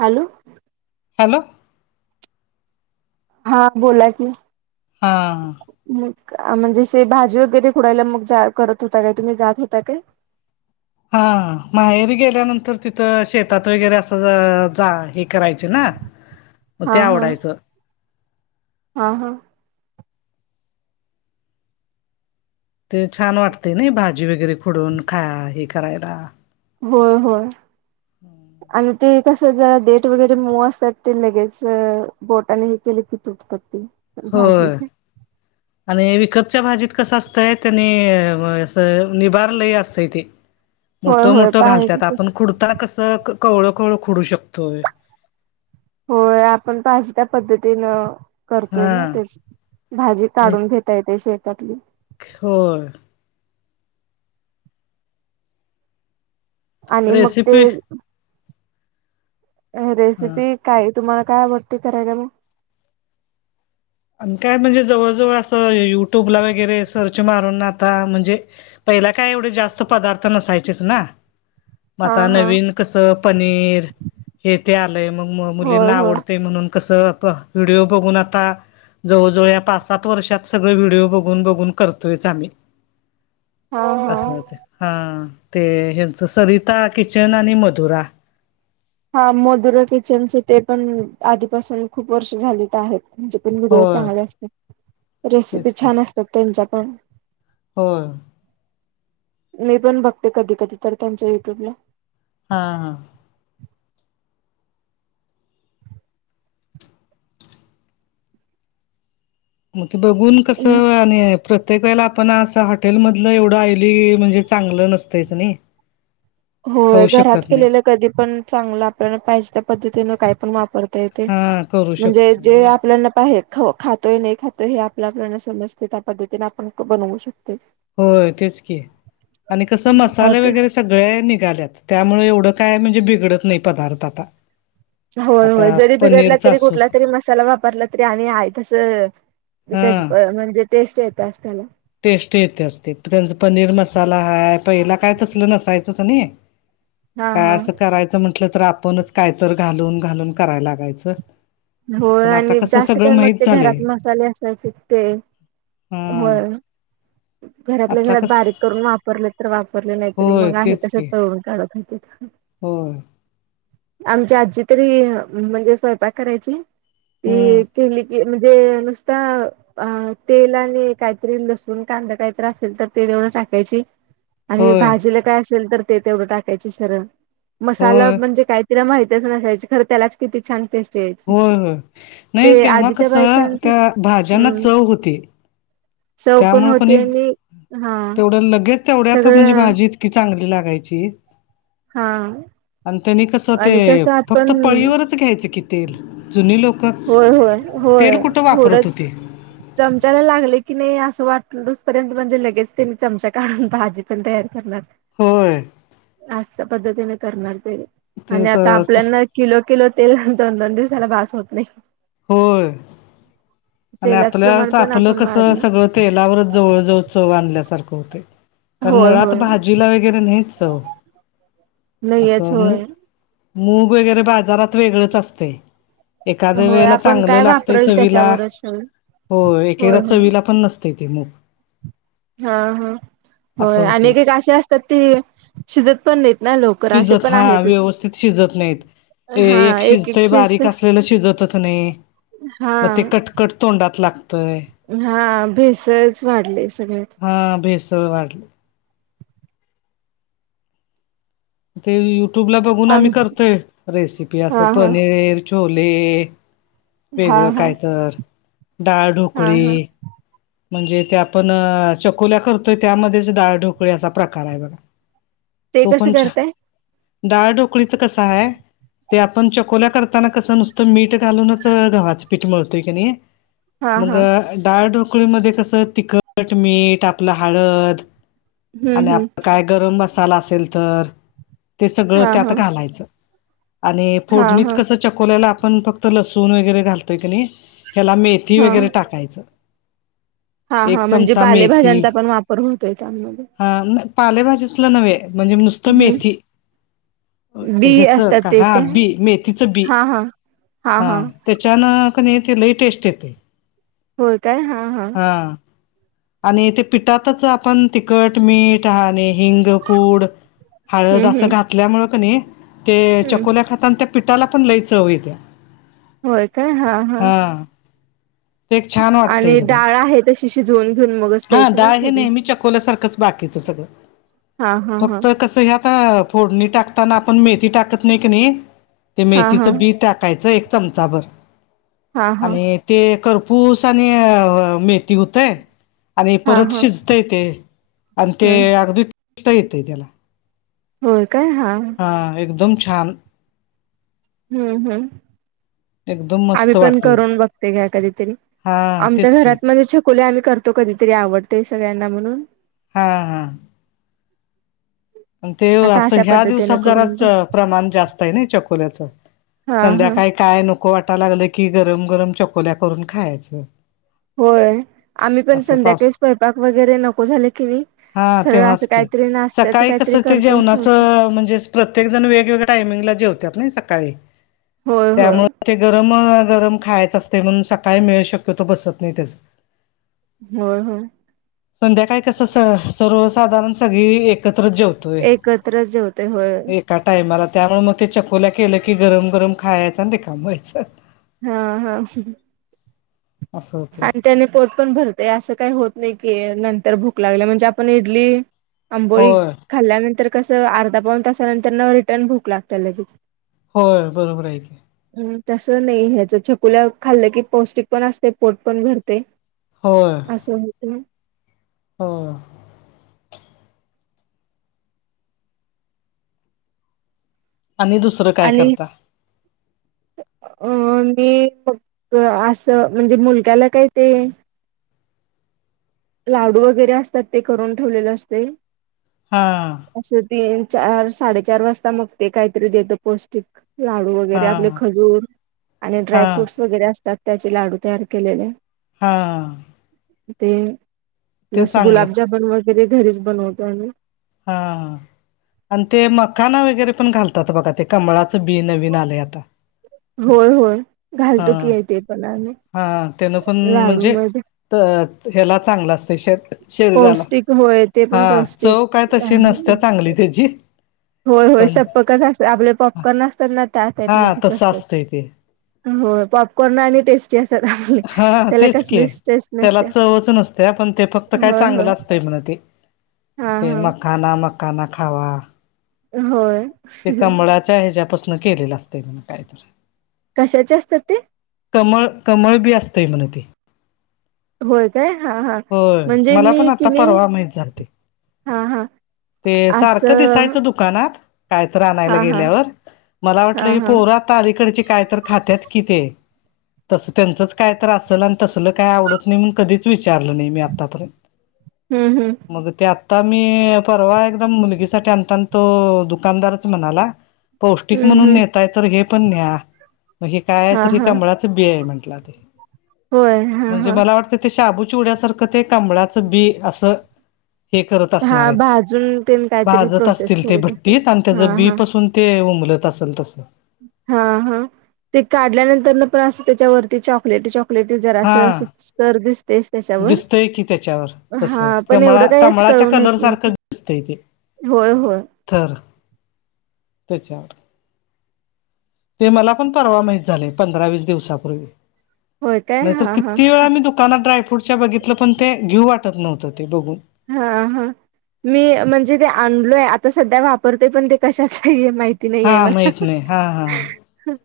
Hello. Hello. हा बोला की हा मग म्हणजेे भाजी वगैरे फुडयला मग करत होता काय तुम्ही जात होता काय हा माहेरी गेल्यानंतर तिथं शेतात वगैरे असं जा हे करायचे ना [unintelligible] मग ते आवडायचं हां हां ते छान वाटते ना भाजी वगैरे फोडून खा हे करायला होय होय आणि ते कस जरा डेट वगैरे मव असतात ते लगेच बोटाने हे केले की तुटतात ते हो भाजी आणि विकतच्या भाजीत कसं असतंय त्यांनी अस निभारलंही असतं इ ती होय होय पाहायज ते त्यांना कसं कवळं कवळं खोडू शकतोय होय आपण पाजी त्या पद्धतीनं करतोय हा ना तेच भाजी काढून घेता येत शेतातली ड आणि मग ते रेसिपी हा रेसिपी काय तुम्हाला काय आवडते करायलाम आणि काय म्हणजे जवळजवळ असं युट्यूबला वगैरे सर्च मारून आता म्हणजे पहिला काय एवढे जास्त पदार्थ नसायचेच ना मग हा आता हा नवीन कस पनीर हे ते आलंय मग होय मुलींना होय आवडते म्हणून कसं व्हिडिओ बघून आता जवळजवळ या पाच सात वर्षात सगळे व्हिडिओ बघून बघून करतोयच आम्ही हा हा असं हा तेचं सरिता किचन आणि मधुरा हा मधुरा किचनचे ते पण आधीपासून खूप वर्ष झालीत आहेतजे व्हिडिओ होय चांगले असते रेसिपी तेच छान असतात त्यांच्या पण हो. मी पण बघते कधी कधी तर त्यांच्या युट्यूबला. हा हा. मग ते बघून कसं आणि प्रत्येक वेळेला आपण असं हॉटेल मधलं एवढं आहिली म्हणजे चांगलं नसतच नाही. [unintelligible] होय खाऊ घरात शकत नाही केलेलं कधी पण चांगलं आपल्याला पाहिजे त्या पद्धतीनं काय पण वापरतायेत. ते हा करू म्हणजे शकतो जे आणि आत- आपल्याना पाहे ख खातोय नाही खातोय हे आपल्या प्रण समजते त्या पद्धतीने आपण बनवू शकते. होय तेच की आणि कस हो मसाले ते वगैरे. सगळे निघाल्यात त्यामुळे एवढं काय म्हणजे बिघडत नाही पदार्थ आता. होय होय आता जरी बिघडला पनीरचा तरी असू कुठला दे. तरी मसाला वापरला तरी आणि आहे तस हा त्या म्हणजे टेस्ट येत्याच त्याला. टेस्ट येते असते त्यांचा पनीर मसाला हाय पहिला काय तसलं नसायचंच नाही. हा काय हा असं करायचं म्हंटलं तर आपणच कायत घालून घालून करायला लागायचं. होय पण आता आणि कसं जास्त सगळं काय मग माहित ते झालंय घरात मसाले असल्या वर शिकते हा होय घरातल्या आता घरात कस बारीक करून वापरले तर वापरले नाहीतरी होय मग आहे तस तळून काढत होतीत. हो. आमच्या आजची तरी म्हणजे स्वयंपाक करायची हम्म ते केली की म्हणजे नुसता अ तेल आणि काहीतरी लसूण कांदा काहीतरी असेल तर ते तेवढ टाकायची आणि होय भाजीला काय असेल तर ते तेवढं टाकायचे सरळ मसाला होय म्हणजे काय िला माहितच नसायची खर त्यालाच किती छान टेस्ट यायची. होय होय नाही ते तेव्हा आधीच्या कसं बायकांचे त्या भाज्यांना हम्म चव होती. चव पण त्यामु होती कोणी आणि हा तेवढं लगेच तेवढ्याच म्हणजे सगळं भाजी इतकी चांगली लागायची हा. आणि त्यांनी कसं ते आणि कसं आपण फक्त पळीवरच घ्यायचं कि तेल जुनी लोक होय होय तेल होय कुठं वापरत थोडंच होते. चमचाला लागले की नाही असं वाटोसपर्यंत म्हणजे लगेच त्यांनी चमचा काढून भाजी पण तयार करणार. होय. अस पद्धतीने करणार तेनी आणि तेच आता आपल्याना किलो किलो तेलंत तो दोन दिवसाला बास होत नाही. होय आणि तेलाच प्रमाण आपल्याच पण आपलं आपण कसं वाढलं सगळं तेलावरच जवळवळ चव आणल्या होतय कारण होय मुळात होय भा जिला वगैरे नाहीच नाहीयच असं म होय मूग वगैरे बाजारात वेगळच असते एखाद्या होय वेळेला आपण चांगलं काय लागतय वापरल चवीला त्याच्यावरच सगळं हो होय एकदा होय चवीला पण नसतेय ते मूग हा हा असं होय होतय आणिक ते. एक अशी असतात ती शिजत पण नाहीत ना लवकर असे शिजत पण हा आहेतच. व्यवस्थित शिजत नाहीत. ए एक शिजतय बारीक असलेलं शिजतच नाही हा मग ते कटकट तोंडात लाग हा भेसळच वाढले सगळ्यात. ह भेसळ वाढली. ते युट्यूब ला बघून आम आम्ही करतोय रेसिपी असं हा हा पनीर छोले हा वेगळं हा काय तर हा डाळढोकळे. हा म्हणजे ते आपण चकोल्या करतोय त्यामध्येच डाळढोकळी असा प्रकार आहे बघा. ते तो कसं पण छ करताय. डाळ डोकळीचं कसं आहे. ते आपण चकोल्या करताना कसं नुसतं मीठ घालूनच गव्हाचं पीठ मिळतोय की नाही. हा मग हा डाळढोकळीमध्ये कसं तिखट मीठ आपलं हळद आणि हम्म हम्म आपला काय गरम मसाला असेल तर ते सगळं हा त्यात हा घालायचं आणि हा फोडणीत हा कस चकोल्याला आपण फक्त लसूण वगैरे घालतोय की नाही ह्याला मेथी हा वगैरे टाकायचं. हा एक हा म्हणजे चमचा मेथी बालेभाज्यांचा पण वापर होतोय त्यामध्ये हा पालेभजीचला नव्हे म्हणजे नुसतं मेथी हम्म बी ह्याच असतात ते हा काय बी मेथीचं बी हा हा हा त्याच्यानं कध ते लईटेस्ट येते. होय काय हा हा. हा आणि ते पिठातच आप. पण तिखट मीठ ह आणि हिंगपूड हळद हम्म असं हम्म घातल्यामुं क नाही. ते हम्म चकोल्या खाताना त्या पिठाला पण लईच हव येत्या. होय काय हा हा. ते एक छान वाटतं आणि एकदम डाळ आहे तशी शिजवून घेऊन मगच हा द्यायची ना डाळ हे फोडणी नेहमीच्या खोल्यासारखंच. बाकीच सगळं हा हा हा फक्त कसं हे आता. फोडणी टाकताना आपण मेथी टाकत नाही का नाही ते हा हा मेथीचं बी टाक टका एक चमचा भ हा हा आणि ते करपूस आणि मेथी होतय. आणि हा परत हा शिजत येते आणि ते हम्म अगदी कष्ट येते त्याला. होय काय हा. हां एकदम छान. हम्म हम्म. एकदम आम्ही मस्त पण वाटते करून बघते घ्या कधीतरी हा आमच्या तेच की घरात म्हण खुले आम्ही करतो कधीतरी आवडतेय सगळ्यांना म्हणून. हा हा. ते आता असं अशा ह्या पद्धतीने दिवसात जरा करून बघ प्रमाण जास्त आहे ना चकोल्याचं. हा हा संध्याकाळी काय नको वाटयला लागलं की गरम गरम चकोल्या करून खायच. होय आम्ही पण संध्याकाळी स् पयपाक वगैरे नको झाले की नाही. हा सरळ तेव्हाच असं के काहीतरी नाश्त्याचं सकाळी कस काहीतरी ते करतो असं जेवणाच होतं. म्हणजे प्रत्येक जण वेगवेगळ्या टायमिंगला जेवतात नाही सकाळी. होय होय त्यामुळे ते गरम गरम खायच असते म्हणून सकाळी मिळू शक्यतो बसत नाही त्याच. हो हो. संध्या काय कस स सर्वसाधारण सगळी एकत्र जेवत. एकत्र जेवते होय. का टायमाला त्यामुळे मग ते चकोला केलं की गरम गरम खायचं र कामायच. हा हा. अस असंते. आणि त्याने पोत पण भरतय असं काही होत नाही की नंतर भूक लागली म्हणजे आपण इडली. आंबोळी होय खाल्ल्यानंतर कसं अर्धा पाऊन तासानंतर न रिटर्न भूक लागते लगेच. होय बरोबर आहेऐक. हम् तस नाही ह्याच चकुल्या खाल्लं की पौष्टिक पण असते पोट पण भडते. हो. असं होत. हा. आणि दुसरं. काय आणि. करता अ मी मग असं म्हणजे मुलग्याला काय ते लाडू वगैरे असतात ते करून ठेवलेले असते. हा. असं ती चार साडेचार वाजता मग ते काहीतरी देत पौष्टिक. लाडू हा वगैरे आपले खजूर आणि ड्राय हा फ्रूट्स वगैरे असतात त्याचे लाडू तयार केलेले. हा. ते ते जस चांगलं असत. गुलाबजामन वगैरे घरीच बनवतो आम्ही हा आणि ते मकाना वगैरे पण घालतात बघा ते कमळाचं बी नवीन आले आता होय होय घालतो हा की ते पण आम्ही हा त्यानं पण लाडू म्हणजे मध्ये. तर ह्याला चांगलं असतय श शरीराला पौष्टिक होय ते पण हा पौष्टिक चव काय. तशी आहे ते नसतीयां चांगली त्याची होय होय पण सप्पकच असत आपले पॉपकॉर्न असत्यात ना त्या हा टाईपमध्येच तसं असतात असतंय ते हो पॉपकॉर्न ना आणि टेस्टी असत्यात आपली.. हा त्याला कसलीच टेस्ट नसतीयां त्या पण ते फक्त काय चांगलं असतंय म्हण ते हा ते हा मकाना मकाना खावा होय ते कंमळाच्या ह्याच्यापासून केलेलं असतय म्हण ते काय ते कशाचे असतात ते कमळ.. कमळ बी असतय म्हणे ती होय काय.. हा हा होय म्हणजे मला मी पण आता किनी.. परवा माहित झालं ते हा हा ते सारखं असं दिसायचं दुकानात कायतरं हा आणायला हा गेल्यावर मला हा वाटलं ही हा पोरात आता अलीकडचे काय तर खात्यात कि ते तसं त्यांचच कायतर असल आणि तसलं काय आवडत नाही म्हण कधीच विचारलं नाही मी आत्तापर्यंत हम्म हम्म मग ते आता मी परवा एकदम मुलगीसाठी अता तो दुकानदारच म्हणाला पौष्टिक हम्म म्हणून हम्म नेताय तर हे पण न्या म काय हा तरं हा कमळातं बि आहे म्हटला ते.. होय हा म्हणजे हा मला वाटतंय ते शाबू चिवउड्यासारखं ते कबळाचं बी असं हे करत असणार आहेत अजून तेन काय भाजत असतील ते भट्टीत आणि त्याच हा बीपासून ते उमलत असल तसं हा हा ते काढल्यानंतर नंतर पण असं त्याच्यावरती चॉकलेटी प्लेट जरासं.. हा सर दिसतेसचं त्याच्यावर.. दिसतय की त्याच्यावर तसं हा पण एवढं काय असं कळवून येत नाही ते े [inaudible] होय होय स्थर त्याचावर ते मला पण परवा माहित झालय पंधरा वीस दिवसापूर्वी होय काय नाहीतर हा हा किती वेळा मी दु दुकानातं ड्राय फ्रूटच्या बघितलं पण ते घेऊ वाटत नव्हतं ते बघून हा हा मी म्हणजे ते आणलोय आता सध्या वापरतोय पण ते कशाच आहे माहिती नाही हा आहे मला माहित नाही हा हा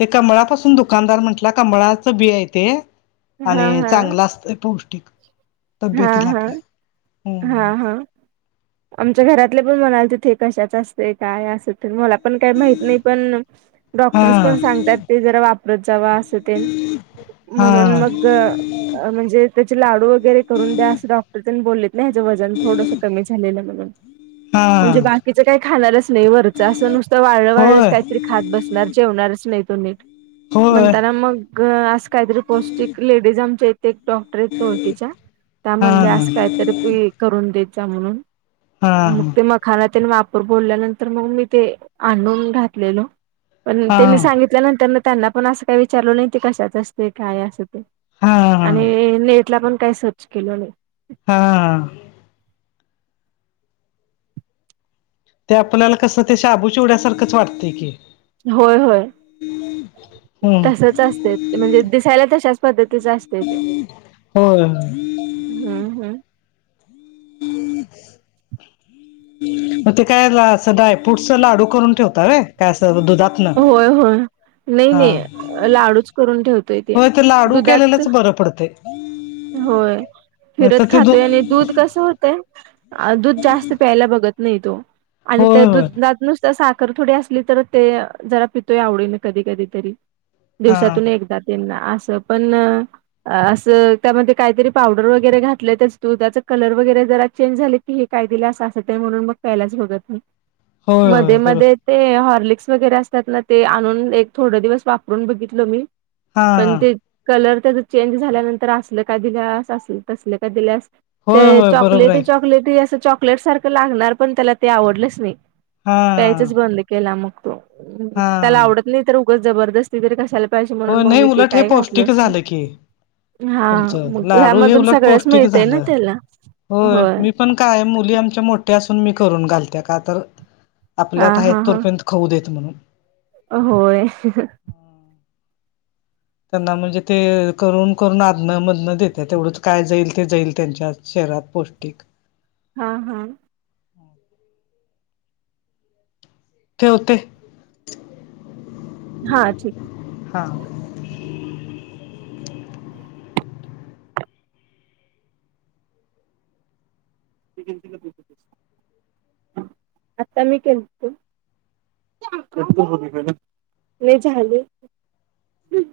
ते कमळापासून दुकानदार म्हटला कमळाचं बि आहे ते हा आणि हा चांगलं असतंय पौष्टिक हा तब्येतीला हा... आपल्या हा हम्म हा आमच्या घरातले पण म्हणालते ते कशाच असतय काय असं तर मला पण काही माहित नाही पण डॉक्टर्स पण हा सांगतात ते जरा वापरत जावा असं तेन म्हणून हा मग म्हणजे त्याचे लाडू वगैरे करून द्या असं डॉक्टर त्यांनी बोललेत हेज वजन थोडस कमी झालेलं म्हणून... म्हणजे हा बाकीच काही खाणारच नाही वरचं असं नुसतं वाळलं, वाळच होय काहीतरी खात बसणार जेवणारच नाही तो नीट होय म्हणताना मग अस काहीतरी पौष्टिक लेडीज आमच्या इथे एक डॉ ओळखीचा... हा म्हणले असं काहीतरं बि करून देत जा हा म्हणून खाना त्याने वापर बोलल्यानंतर मग मी ते आणून घातलेलो पण हा त्यांनी हा सांगितल्यानंतर त्यांना पण असं काही विचारलं नाही ते कशाच असतय काय असं ते.. हा आणि नेट ला पण काही सर्च केल नाही हा ते आपल्याला कसं ते शाबू चिवड्यासारखंच वाटतंय की होय होय हम्म तसच असते म्हणजे दिसायला तशाच पद्धतीचं असते ते हो हम्म हम्म हम् मग ते काय सय पुढचा लाडू करून ठेवताय काय अस दुधात होय होय नाही नाही लाडूच करून ठेव हो तर लाडू केलेलच बरं पडतय होय फिरत तर ते दु खातोय आणि दूध कसं होतय? दूध जास्त प्यायला बघत नाही तो आणि त्या होय होय दुधात नुसता सा ख थोडी असली तर ते जरा पितोय आवडे ना कधी कधी तरी हा दिवसातून एकदा त्यांना असं पण असं त्यामध्ये काहीतरी पावडर वगैरे घातलं त्या त्याच दुधाच कलर वगैरे जरा चेंज झाले की हे काय दिले असं असं ते म्हणून मग प्यायलाच बघत नहीं होय मध्ये होय बरोबर मध्ये ते हॉर्लिक्स वगैरे असतात ना ते आणून एक थोड दिवस वापरून बघितलं मी. हा पण हा ते कलर त्या चेंज झाल्यानंतर अस का दिला अस असले का दिला अस होय ते होय बरोबर आहे चॉकलेटी चॉकलेटी अस चॉक चॉकलेट सारखं लागणार पण त्याला ते आवडलंच नाही हा प्यायचच बंद केला मग तो हा त्याला आवडत नाही तर उगड जबरदस्त तिरी कशायला पाहिजे म्हणून होय मग नाही मी ते उलट हे काय घातल पौष्टिक अस झालं की ना हा तुमचं लाडू हे ह्यामधून उलट सगळंच पौष्टिक मिळतय ना झालं त्याला होय. मोठे असून मी करून घालत का तर हा आपल्यात आहेत हा हा तोपर्यंत खाऊ देत म्हणून होय त्यांना म्हणजे ते करून करून आधण मधन देत्यात तेवढंच काय जाईल ते जाईल त्यांच्यात शरिरात पौष्टीक हा हा ठेवते हा ठीक आहे. हा आता मी केलतो. नाही झाले.